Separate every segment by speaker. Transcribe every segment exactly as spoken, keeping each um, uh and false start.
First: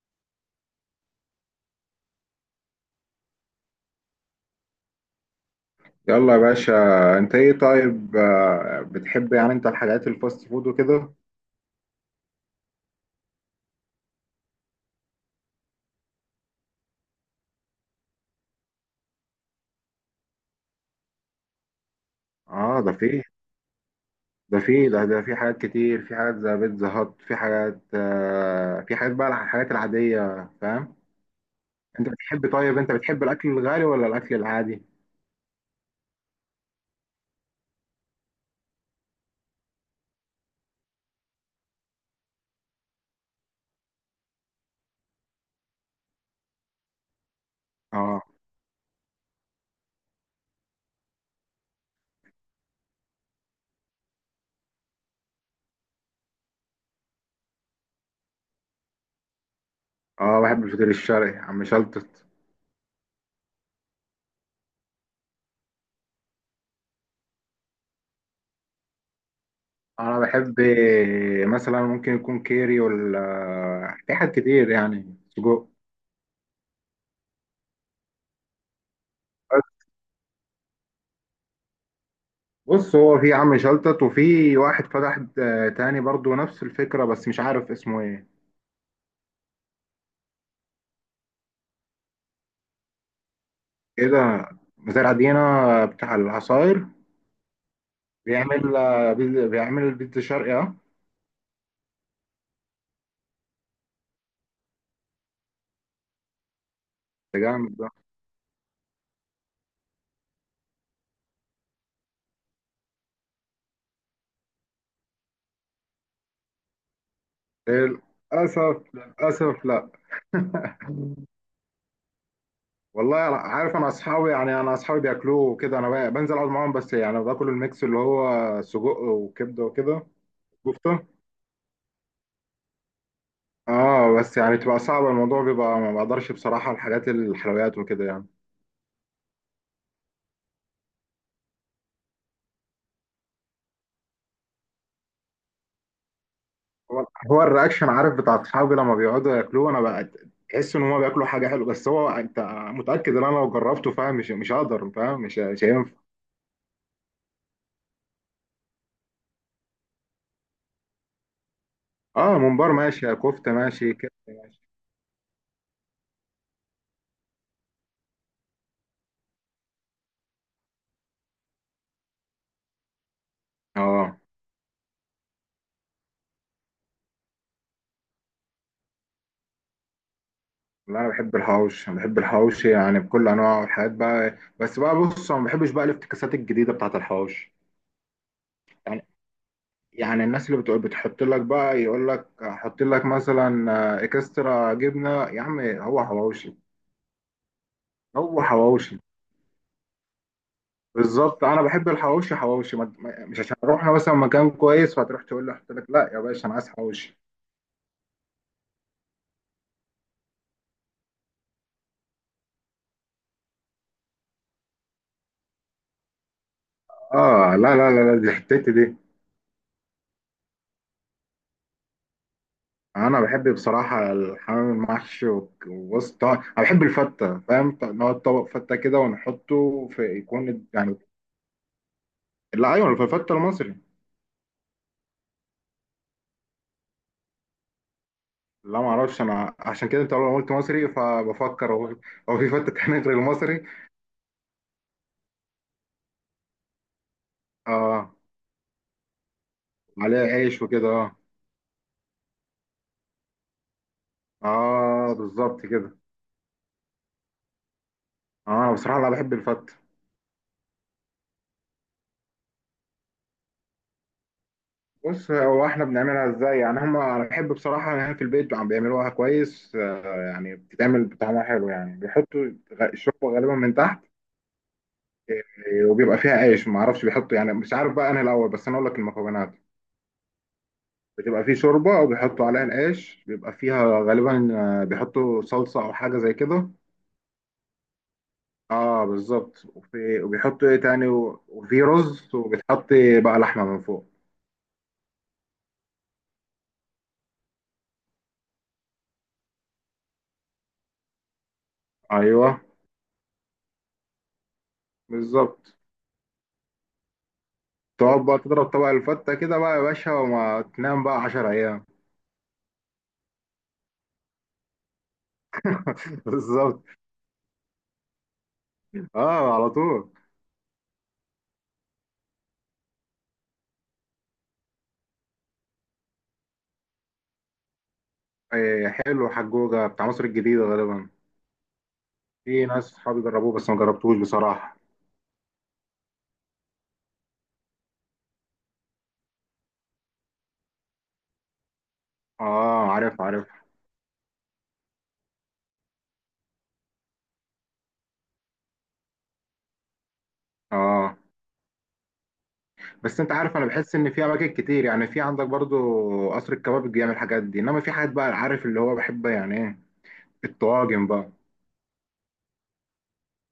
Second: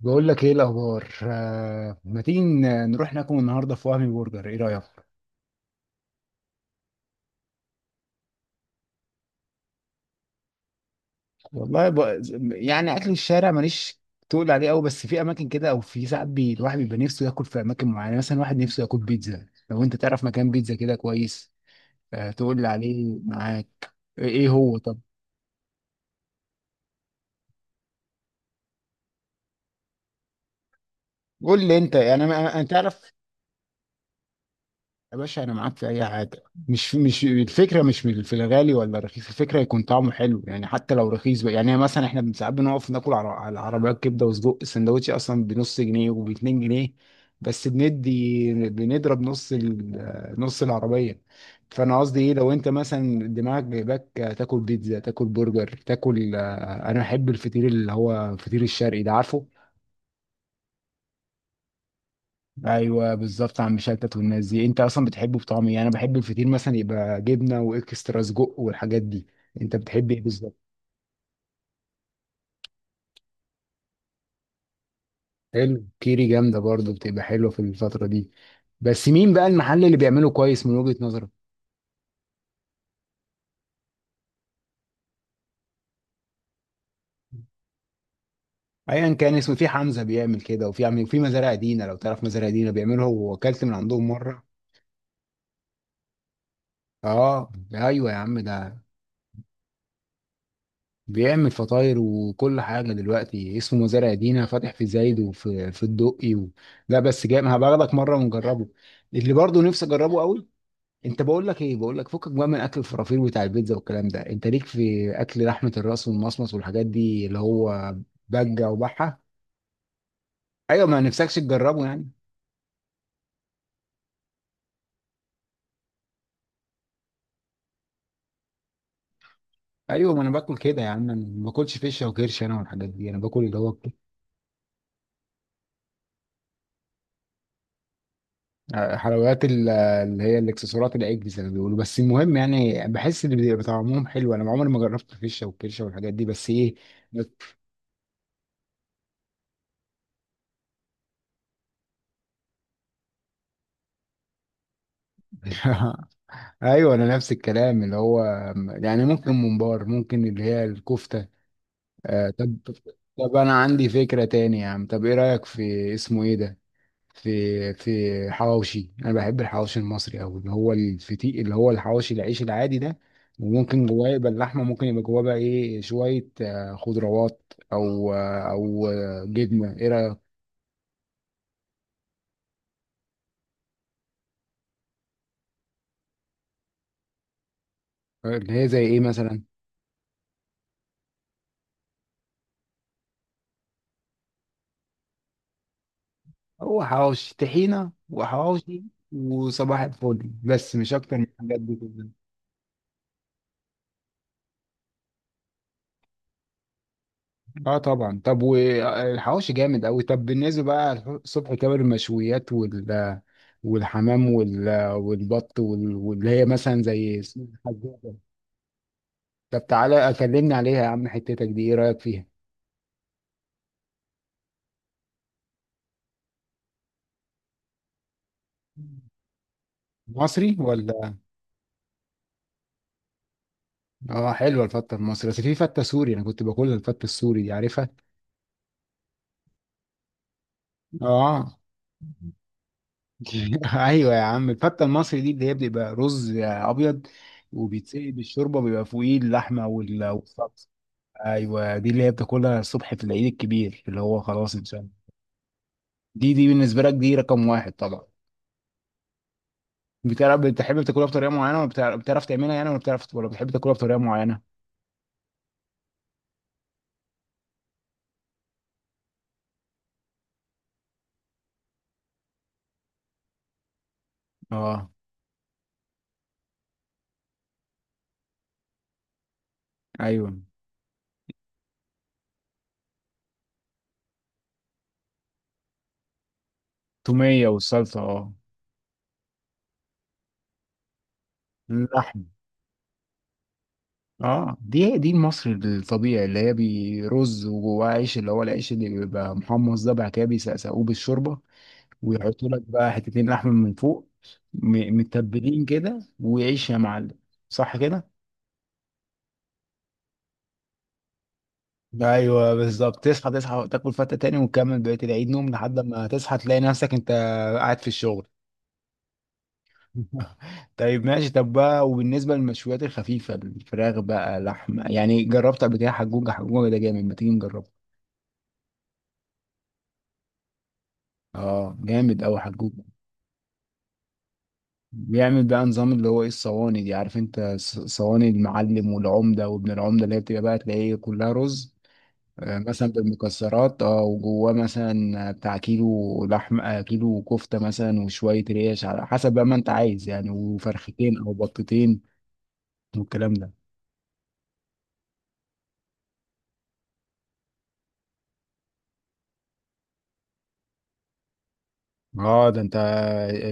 Speaker 1: بقول لك ايه الاخبار آه، ما تيجي ن- نروح ناكل النهارده في وهمي برجر ايه رايك
Speaker 2: يلا يا باشا. انت ايه طيب؟ آه، بتحب يعني انت الحاجات الفاست فود وكده؟
Speaker 1: والله ب... يعني اكل الشارع ماليش تقول عليه قوي، بس في اماكن كده او في ساعات بي... الواحد بيبقى نفسه ياكل في اماكن معينه. يعني مثلا واحد نفسه ياكل بيتزا، لو انت تعرف مكان بيتزا كده كويس آه، تقول لي
Speaker 2: اه ده
Speaker 1: عليه
Speaker 2: في.
Speaker 1: معاك. ايه
Speaker 2: ده
Speaker 1: هو
Speaker 2: في
Speaker 1: طب؟
Speaker 2: ده ده في حاجات كتير، في حاجات زي بيتزا هات، في حاجات آه في حاجات بقى الحاجات العادية، فاهم.
Speaker 1: قول لي انت،
Speaker 2: انت
Speaker 1: يعني انا
Speaker 2: بتحب
Speaker 1: أنا- أنا
Speaker 2: طيب انت
Speaker 1: تعرف
Speaker 2: بتحب الاكل الغالي ولا الاكل العادي؟
Speaker 1: يا باشا انا معاك في اي حاجه. مش مش الفكره، مش من- في الغالي ولا الرخيص، الفكره يكون طعمه حلو. يعني حتى لو رخيص بقى، يعني مثلا احنا ساعات بنقف ناكل على على عربيات كبده وسجق، السندوتش اصلا بنص جنيه وب جنيهين. بس
Speaker 2: اه.
Speaker 1: بندي بنضرب نص ال- نص العربيه. فانا قصدي ايه، لو انت مثلا دماغك جايباك تاكل بيتزا، تاكل برجر، تاكل، آه، انا بحب الفطير اللي هو الفطير الشرقي ده، عارفه؟
Speaker 2: اه بحب الفطير الشرقي يا عم شلتت.
Speaker 1: ايوه بالظبط، عم شلتت والناس دي. انت اصلا بتحبه بطعم ايه؟ انا بحب الفطير مثلا يبقى جبنه واكسترا سجق والحاجات دي. انت بتحب
Speaker 2: انا
Speaker 1: ايه
Speaker 2: بحب
Speaker 1: بالظبط؟
Speaker 2: مثلا ممكن يكون كيري ولا في حاجات كتير يعني سجق.
Speaker 1: حلو، كيري جامده برضو، بتبقى حلوه في الفتره دي. بس مين بقى المحل اللي بيعمله كويس من وجهه نظرك؟
Speaker 2: بص هو في عم شلتت، وفي واحد فتح آه، تاني برضو نفس الفكرة، بس مش عارف اسمه ايه.
Speaker 1: ايا كان اسمه، في حمزه بيعمل كده، وفي عم، وفي مزارع دينا، لو تعرف مزارع دينا بيعمله هو، واكلت من عندهم مره.
Speaker 2: كده. مزارع دينا بتاع العصاير؟
Speaker 1: اه ايوه يا عم
Speaker 2: بيعمل،
Speaker 1: ده
Speaker 2: آه، بيز- بيعمل البيتزا الشرقي اه.
Speaker 1: بيعمل فطاير وكل حاجة، دلوقتي اسمه مزارع دينا فاتح في زايد وفي في الدقي و... لا بس
Speaker 2: ده
Speaker 1: جاي ما هبقى
Speaker 2: جامد ده.
Speaker 1: اخدك مرة ونجربه، اللي برضه نفسي اجربه قوي. انت بقول لك ايه، بقول لك فكك بقى من اكل الفرافير بتاع البيتزا والكلام ده، انت ليك في اكل لحمة الراس والمصمص والحاجات دي اللي هو بجة
Speaker 2: للأسف،
Speaker 1: وبحة؟
Speaker 2: للأسف لا.
Speaker 1: ايوه ما نفسكش تجربه يعني؟
Speaker 2: والله عارف، انا اصحابي يعني انا اصحابي بياكلوه وكده، انا بقى- بنزل اقعد معاهم، بس يعني باكل الميكس اللي هو سجق وكبده وكده.
Speaker 1: ايوه ما انا باكل كده يا
Speaker 2: كفته.
Speaker 1: عم، انا ما باكلش فيشه وكرش انا والحاجات دي، انا باكل اللي هو
Speaker 2: اه بس يعني تبقى صعبه، الموضوع بيبقى ما بقدرش بصراحه الحاجات الحلويات وكده يعني.
Speaker 1: آه، حلويات، ال- اللي هي الاكسسوارات، العجل زي ما بيقولوا. بس المهم يعني بحس ان بيبقى طعمهم حلو، انا عمري ما جربت الفشه والكرشه والحاجات دي. بس ايه،
Speaker 2: هو
Speaker 1: بت-
Speaker 2: هو الرياكشن عارف بتاع اصحابي لما بيقعدوا ياكلوه، انا بقى تحس ان هم بياكلوا حاجه حلوه، بس هو انت متاكد ان انا لو جربته فاهم مش مش هقدر، فاهم مش مش هينفع.
Speaker 1: ايوه انا نفس الكلام. اللي هو يعني ممكن ممبار، ممكن اللي هي الكفته. آه
Speaker 2: اه
Speaker 1: طب،
Speaker 2: ممبار ماشي،
Speaker 1: طب انا
Speaker 2: كفته
Speaker 1: عندي
Speaker 2: ماشي، كده
Speaker 1: فكره تاني
Speaker 2: ماشي.
Speaker 1: يا عم. طب ايه رايك في اسمه ايه ده، في في حواوشي. انا بحب الحواوشي المصري قوي، اللي هو الفتيق، اللي هو الحواوشي العيش العادي ده. وممكن جواه
Speaker 2: اه
Speaker 1: يبقى اللحمه، ممكن يبقى جواه بقى ايه، شويه آه، خضروات، او آه، او آه، جبنه. ايه رايك؟
Speaker 2: لا انا بحب الحوش، انا بحب الحوش يعني بكل انواعه والحاجات بقى، بس بقى بص انا ما بحبش بقى الافتكاسات الجديده بتاعت الحوش.
Speaker 1: اللي هي زي ايه
Speaker 2: يعني
Speaker 1: مثلا؟
Speaker 2: يعني الناس اللي بتقول بتحط لك بقى يقول لك حط لك مثلا آه، اكسترا جبنه، يا عم هو حواوشي.
Speaker 1: هو حواوشي طحينه،
Speaker 2: هو
Speaker 1: وحواوشي
Speaker 2: حواوشي.
Speaker 1: وصباح الفل، بس مش اكتر من
Speaker 2: بالظبط،
Speaker 1: الحاجات
Speaker 2: انا
Speaker 1: دي.
Speaker 2: بحب الحواوشي حواوشي، ما- ما- مش عشان رحنا مثلا مكان كويس فتروح تقول له حط لك، لا يا باشا انا عايز حواوشي.
Speaker 1: اه طبعا، طب والحواوشي جامد قوي. طب بالنسبه بقى الصبح، كباب، المشويات، وال والحمام، وال... والبط، وال... واللي هي مثلا زي
Speaker 2: اه لا لا لا
Speaker 1: الحجوجة.
Speaker 2: لا دي حتتي دي.
Speaker 1: طب تعالى اكلمني عليها يا عم، حتتك دي ايه رايك فيها؟
Speaker 2: انا بحب بصراحه الحمام المحشي، وك- وبص طبعا انا بحب الفته فاهم، ط- نقعد طبق فته كده ونحطه في
Speaker 1: مصري
Speaker 2: يكون يعني.
Speaker 1: ولا؟
Speaker 2: لا ايوه في الفته المصري.
Speaker 1: اه حلوه الفته المصري، بس في فته سوري انا كنت باكلها، الفته السوري دي عارفها؟
Speaker 2: لا ما اعرفش انا، عشان كده انت لما قلت مصري
Speaker 1: اه
Speaker 2: فبفكر هو هو في فته تانية غير المصري؟
Speaker 1: ايوه يا عم، الفته المصري دي اللي هي بيبقى رز ابيض، وبيتسقي
Speaker 2: اه.
Speaker 1: بالشوربه، بيبقى فوقيه اللحمه وال-
Speaker 2: عليها عيش
Speaker 1: والصلصه.
Speaker 2: وكده اه.
Speaker 1: ايوه دي اللي هي بتاكلها الصبح في العيد الكبير، اللي هو خلاص انسان.
Speaker 2: اه بالظبط كده.
Speaker 1: دي دي بالنسبه لك دي رقم واحد طبعا.
Speaker 2: اه انا بصراحه لا بحب الفته.
Speaker 1: بتعرف بتحب تاكلها بطريقه معينه، ولا بتعرف، بتعرف تعملها يعني، ولا بتعرف، ولا بتحب تاكلها بطريقه معينه؟
Speaker 2: بص هو احنا بنعملها ازاي يعني، هم انا بحب بصراحه ان هي في البيت عم بيعملوها كويس، آه، يعني بتتعمل بطعمها حلو يعني، بيحطوا غ- الشوربه غالبا من تحت،
Speaker 1: اه،
Speaker 2: آه، وبيبقى فيها عيش، ما اعرفش بيحطوا يعني مش عارف بقى انا الاول، بس انا اقول لك المكونات.
Speaker 1: ايوه،
Speaker 2: بتبقى فيه شوربه، وبيحطوا عليها العيش، بيبقى فيها غالبا آه، بيحطوا صلصه او حاجه زي كده.
Speaker 1: توميه والصلصه اه.
Speaker 2: اه بالظبط. وفي وبيحطوا ايه تاني، و- وفي
Speaker 1: اللحم.
Speaker 2: رز، وبتحط بقى لحمه من فوق.
Speaker 1: اه دي دي المصري الطبيعي اللي هي برز وجواه عيش، اللي هو العيش اللي بيبقى محمص ده، بعد كده بيسقسقوه بالشوربه، ويحطوا
Speaker 2: ايوه
Speaker 1: لك بقى حتتين لحم من فوق، م- متبلين
Speaker 2: بالظبط.
Speaker 1: كده وعيش يا معلم. صح كده؟
Speaker 2: تقعد بقى تضرب طبق الفتة كده بقى يا باشا، وما تنام بقى عشرة أيام.
Speaker 1: ايوه بالظبط، تصحى، تصحى تاكل فتة تاني وتكمل بقية العيد نوم، لحد ما تصحى تلاقي
Speaker 2: بالظبط.
Speaker 1: نفسك انت قاعد في الشغل.
Speaker 2: اه على طول.
Speaker 1: طيب ماشي. طب بقى وبالنسبة للمشويات الخفيفة، الفراخ بقى، لحمة، يعني جربت قبل كده حجوجة؟ حجوجة ده جامد، ما تيجي نجربه.
Speaker 2: إيه حلو، حجوجة بتاع مصر الجديدة غالبا.
Speaker 1: اه جامد أوي
Speaker 2: في
Speaker 1: حجوجة.
Speaker 2: ناس صحابي جربوه، بس ما جربتوش بصراحة.
Speaker 1: بيعمل بقى نظام اللي هو ايه، الصواني دي عارف انت، ص- صواني المعلم والعمدة وابن العمدة، اللي هي بتبقى بقى تلاقيه كلها رز آه،
Speaker 2: اه
Speaker 1: مثلا
Speaker 2: عارف عارف.
Speaker 1: بالمكسرات، اه، وجواه مثلا بتاع كيلو لحمة، آه، كيلو كفتة مثلا، وشوية ريش على حسب بقى ما انت عايز يعني،
Speaker 2: اه
Speaker 1: وفرختين او بطتين
Speaker 2: بس انت
Speaker 1: والكلام ده.
Speaker 2: عارف انا بحس ان في اماكن كتير يعني، في عندك برضو قصر الكباب بيعمل الحاجات دي، انما في حاجات بقى عارف اللي هو بحب يعني ايه الطواجن بقى.
Speaker 1: اه ده انت،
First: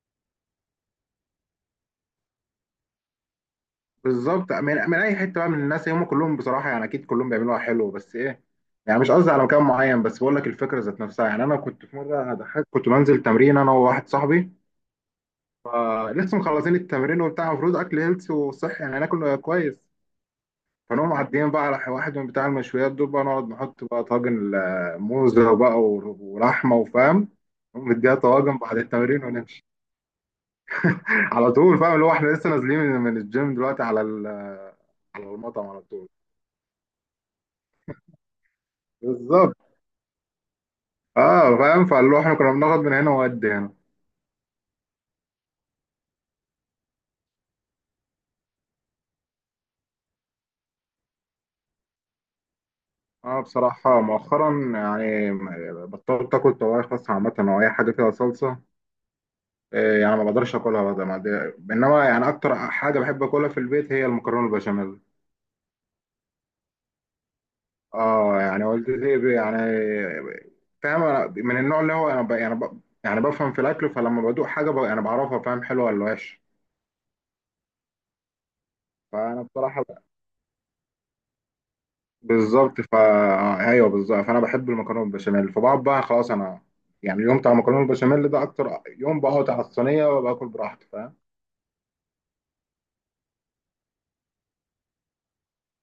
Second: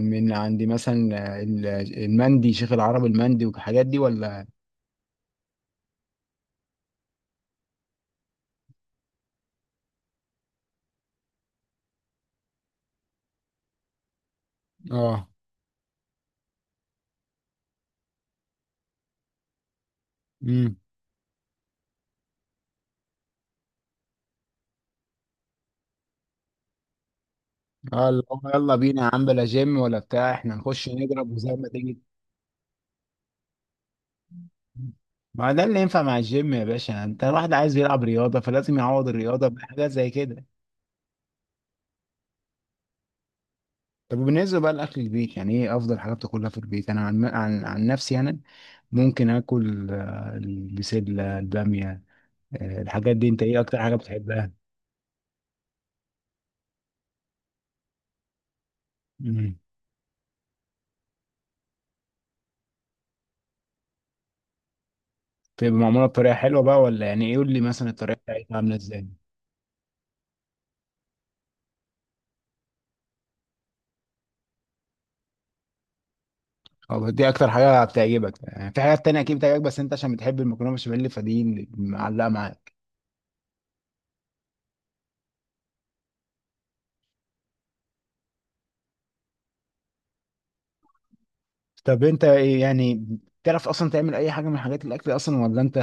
Speaker 1: من عندي مثلا، آه، ال- المندي، شيخ العرب، المندي والحاجات دي ولا؟
Speaker 2: بالظبط، من، من اي حته بقى من الناس هم كلهم بصراحه يعني، اكيد كلهم بيعملوها حلو، بس ايه يعني مش قصدي على مكان معين، بس بقول لك الفكره ذات نفسها يعني. انا كنت في مره انا ضحكت، كنت بنزل تمرين انا وواحد صاحبي،
Speaker 1: اه،
Speaker 2: فلسه مخلصين التمرين وبتاع، المفروض اكل هيلث وصحي يعني، ناكل كويس.
Speaker 1: امم،
Speaker 2: فنقوم معديين بقى على واحد من بتاع المشويات دول، بقى نقعد نحط بقى طاجن آه، موزه بقى، ور- ولحمه، وفاهم، نقوم
Speaker 1: اه
Speaker 2: مديها
Speaker 1: اللي هو
Speaker 2: طواجن
Speaker 1: يلا
Speaker 2: بعد
Speaker 1: بينا يا
Speaker 2: التمرين
Speaker 1: عم، بلا
Speaker 2: ونمشي.
Speaker 1: جيم ولا بتاع، احنا نخش نضرب وزي
Speaker 2: على
Speaker 1: ما
Speaker 2: طول فاهم،
Speaker 1: تيجي.
Speaker 2: اللي هو احنا لسه نازلين من من الجيم دلوقتي على ال- على
Speaker 1: ما ده
Speaker 2: المطعم على
Speaker 1: اللي ينفع
Speaker 2: طول.
Speaker 1: مع الجيم يا باشا، انت الواحد عايز يلعب رياضة فلازم يعوض الرياضة
Speaker 2: بالظبط.
Speaker 1: بحاجات زي كده.
Speaker 2: اه فاهم، فاللي هو احنا كنا بناخد من هنا وقد هنا.
Speaker 1: طب وبالنسبة بقى لأكل البيت، يعني إيه أفضل حاجة بتاكلها في البيت؟ أنا عن عن, عن نفسي أنا ممكن آكل آه، البسلة، البامية، آه، الحاجات دي.
Speaker 2: اه
Speaker 1: أنت إيه أكتر حاجة
Speaker 2: بصراحة
Speaker 1: بتحبها؟
Speaker 2: مؤخرا يعني بطلت اكل طواجن خاصة، عامة او اي حاجة فيها صلصة.
Speaker 1: مم.
Speaker 2: آه يعني ما بقدرش اكلها بقى، ما دي- انما يعني اكتر حاجة بحب اكلها في البيت هي المكرونة البشاميل.
Speaker 1: بتبقى معمولة بطريقة حلوة بقى، ولا يعني إيه؟ قول لي مثلا الطريقة
Speaker 2: اه
Speaker 1: بتاعتها
Speaker 2: يعني
Speaker 1: عاملة إزاي؟
Speaker 2: والدتي ب- يعني فاهم، أنا من النوع اللي هو انا ب... يعني ب... يعني بفهم في الاكل، فلما بدوق حاجة ب... يعني بعرفها فاهم حلوة ولا وحشة.
Speaker 1: أو دي أكتر حاجة بتعجبك، يعني في حاجات تانية أكيد
Speaker 2: فانا
Speaker 1: بتعجبك، بس
Speaker 2: بصراحة
Speaker 1: أنت عشان بتحب المكرونة بشاميل فدي اللي معلقة معاك.
Speaker 2: بالظبط، فا ايوه بالظبط، فانا بحب المكرونه بالبشاميل، فبقعد بقى خلاص، انا يعني اليوم بتاع المكرونه بالبشاميل ده اكتر يوم بقعد على الصينيه وباكل براحتي فاهم.
Speaker 1: طب أنت إيه يعني، بتعرف أصلا تعمل أي حاجة من حاجات الأكل أصلا، ولا أنت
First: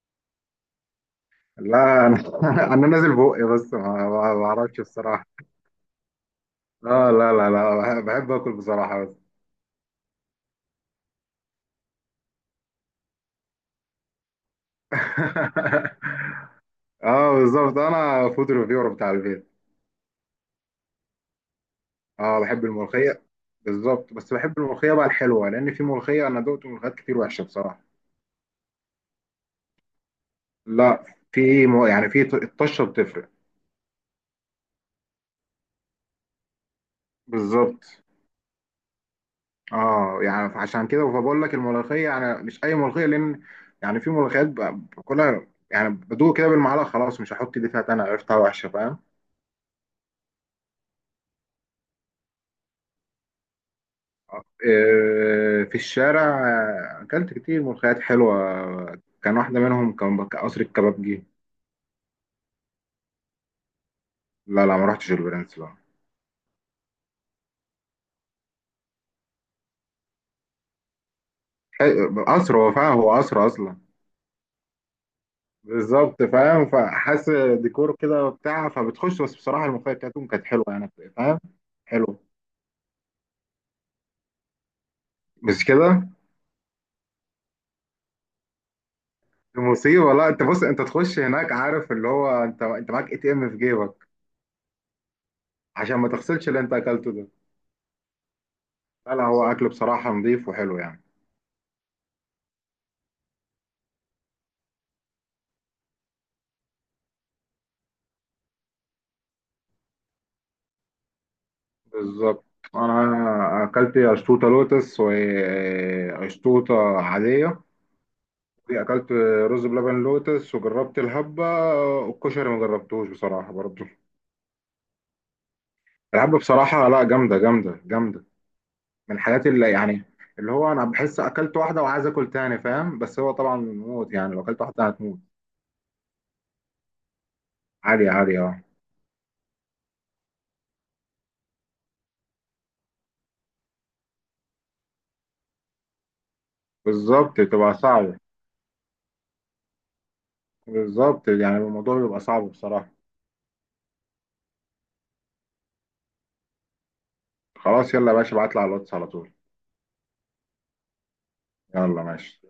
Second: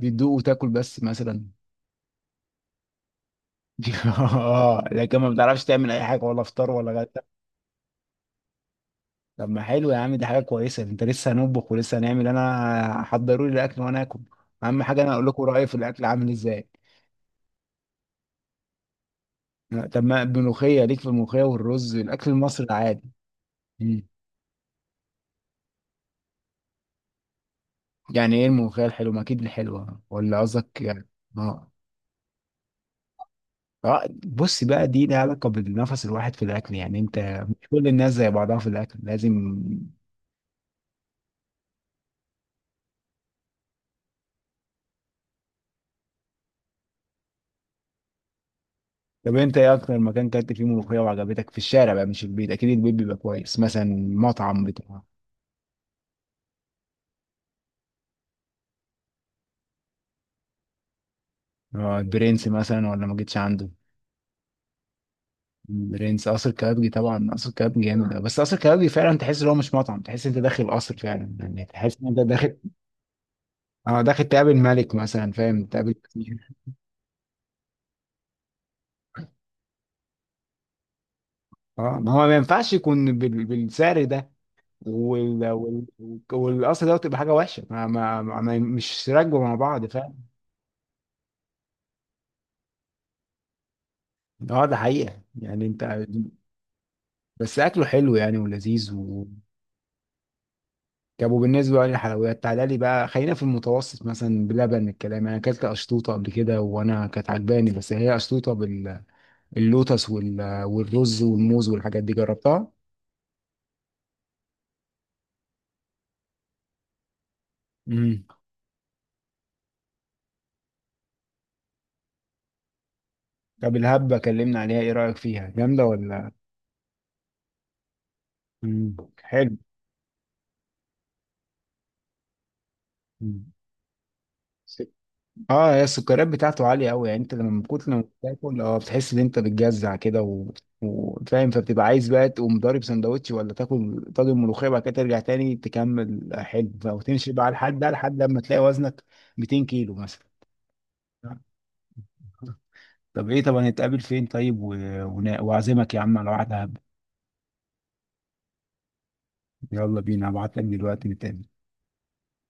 Speaker 1: بتدوق وتاكل بس مثلا؟
Speaker 2: لا انا انا نازل بقي، بس ما ما بعرفش
Speaker 1: اه، لكن
Speaker 2: بصراحه.
Speaker 1: ما بتعرفش تعمل اي حاجه، ولا فطار ولا
Speaker 2: اه
Speaker 1: غدا؟
Speaker 2: لا لا لا بحب، بحب اكل بصراحه بس.
Speaker 1: طب ما حلو يا عم، دي حاجه كويسه. انت لسه هنطبخ ولسه هنعمل، انا حضروا لي الاكل وانا اكل، اهم حاجه انا اقول لكم رايي في الاكل عامل ازاي.
Speaker 2: اه بالظبط انا فود ريفيور بتاع البيت.
Speaker 1: لا، طب ما الملوخيه، ليك في الملوخيه والرز، الاكل
Speaker 2: اه بحب
Speaker 1: المصري العادي؟
Speaker 2: الملوخيه.
Speaker 1: مم.
Speaker 2: بالظبط، بس بحب الملوخيه بقى الحلوه، لان في ملوخيه، انا دقت ملوخيات كتير وحشه بصراحه.
Speaker 1: يعني ايه الملوخيه الحلوه؟ ما اكيد الحلوه، ولا قصدك
Speaker 2: لا،
Speaker 1: يعني؟
Speaker 2: في
Speaker 1: اه،
Speaker 2: م- يعني في ط- الطشه بتفرق.
Speaker 1: اه بص بقى، دي لها علاقه بالنفس، الواحد في الاكل يعني انت، مش
Speaker 2: بالظبط.
Speaker 1: كل الناس زي بعضها في الاكل، لازم.
Speaker 2: اه يعني عشان كده فبقول لك الملوخيه يعني مش اي ملوخيه، لان يعني في ملوخيات ب- باكلها يعني، بدوق كده بالمعلقه خلاص مش هحط دي فيها تاني، عرفتها وحشه فاهم.
Speaker 1: طب انت ايه اكتر مكان كلت فيه ملوخيه وعجبتك في الشارع بقى، مش البيت، اكيد البيت بيبقى كويس، مثلا مطعم بتاع؟
Speaker 2: آه، في الشارع، آه، اكلت كتير ملوخيات حلوه، كان واحده منهم كان بك- قصر الكبابجي.
Speaker 1: اه، البرنس مثلا ولا ما جيتش عنده؟
Speaker 2: لا لا ما رحتش البرنس لا.
Speaker 1: البرنس، قصر كبابجي طبعا، قصر كبابجي جامد أوي. بس قصر كبابجي فعلا تحس ان هو مش مطعم، تحس انت داخل قصر فعلا يعني، تحس ان
Speaker 2: حي-
Speaker 1: انت داخل،
Speaker 2: قصر، هو فاهم هو قصر اصلا.
Speaker 1: اه داخل تقابل ملك مثلا، فاهم؟ تقابل
Speaker 2: بالظبط
Speaker 1: كتير.
Speaker 2: فاهم، فحاسس ديكور كده وبتاع، فبتخش، بس بصراحه الملوخيه بتاعتهم كانت حلوه يعني، فاهم.
Speaker 1: اه، ما
Speaker 2: حلو.
Speaker 1: هو ما ينفعش يكون بال... بالسعر ده وال...
Speaker 2: بس
Speaker 1: وال...
Speaker 2: كده.
Speaker 1: والقصر ده، تبقى حاجه وحشه، ما... ما... ما... مش راكبه مع بعض،
Speaker 2: المصيبة
Speaker 1: فاهم؟
Speaker 2: لا، انت بص انت تخش هناك عارف اللي هو، انت انت معاك اي تي ام في جيبك،
Speaker 1: اه ده حقيقة، يعني انت،
Speaker 2: عشان ما تغسلش اللي انت اكلته ده.
Speaker 1: بس اكله حلو يعني ولذيذ
Speaker 2: لا لا،
Speaker 1: و...
Speaker 2: هو اكل بصراحة نظيف وحلو يعني.
Speaker 1: طب وبالنسبه بقى للحلويات، تعالى لي بقى، خلينا في المتوسط مثلا، بلبن، الكلام، انا اكلت اشطوطه قبل كده، وانا كانت عجباني، بس هي اشطوطه باللوتس وال... والرز والموز والحاجات دي،
Speaker 2: بالظبط.
Speaker 1: جربتها؟
Speaker 2: انا اكلت اشطوطة لوتس واشطوطة عادية.
Speaker 1: امم.
Speaker 2: اكلت رز بلبن لوتس، وجربت الهبة، والكشري ما جربتوش بصراحة
Speaker 1: طب
Speaker 2: برضو.
Speaker 1: الهبه، كلمنا عليها، ايه رايك فيها جامده ولا؟
Speaker 2: الهبة بصراحة لا، جامدة جامدة جامدة.
Speaker 1: امم،
Speaker 2: من الحاجات
Speaker 1: حلو.
Speaker 2: اللي يعني اللي هو انا بحس اكلت واحدة وعايز اكل تاني فاهم، بس هو
Speaker 1: مم.
Speaker 2: طبعا موت يعني، لو اكلت واحدة هتموت.
Speaker 1: اه هي السكريات بتاعته عالية أوي، يعني أنت لما من كتر ما
Speaker 2: عادي عادي
Speaker 1: بتاكل
Speaker 2: اه.
Speaker 1: اه، بتحس إن أنت بتجزع كده و... وفاهم، فبتبقى عايز بقى تقوم ضارب سندوتش ولا تاكل طاجن ملوخية بعد كده، ترجع تاني تكمل حلو، وتمشي
Speaker 2: بالظبط
Speaker 1: بقى
Speaker 2: تبقى
Speaker 1: لحد ده،
Speaker 2: صعبة.
Speaker 1: لحد لما تلاقي وزنك مئتين كيلو مثلا.
Speaker 2: بالظبط، يعني الموضوع بيبقى صعب بصراحة.
Speaker 1: طب إيه، طب هنتقابل فين طيب و... ون- وأعزمك يا عم على واحدة هب.
Speaker 2: خلاص يلا يا باشا ابعتلي على الواتس على طول.
Speaker 1: يلا بينا، هبعت لك دلوقتي نتقابل.
Speaker 2: يلا ماشي.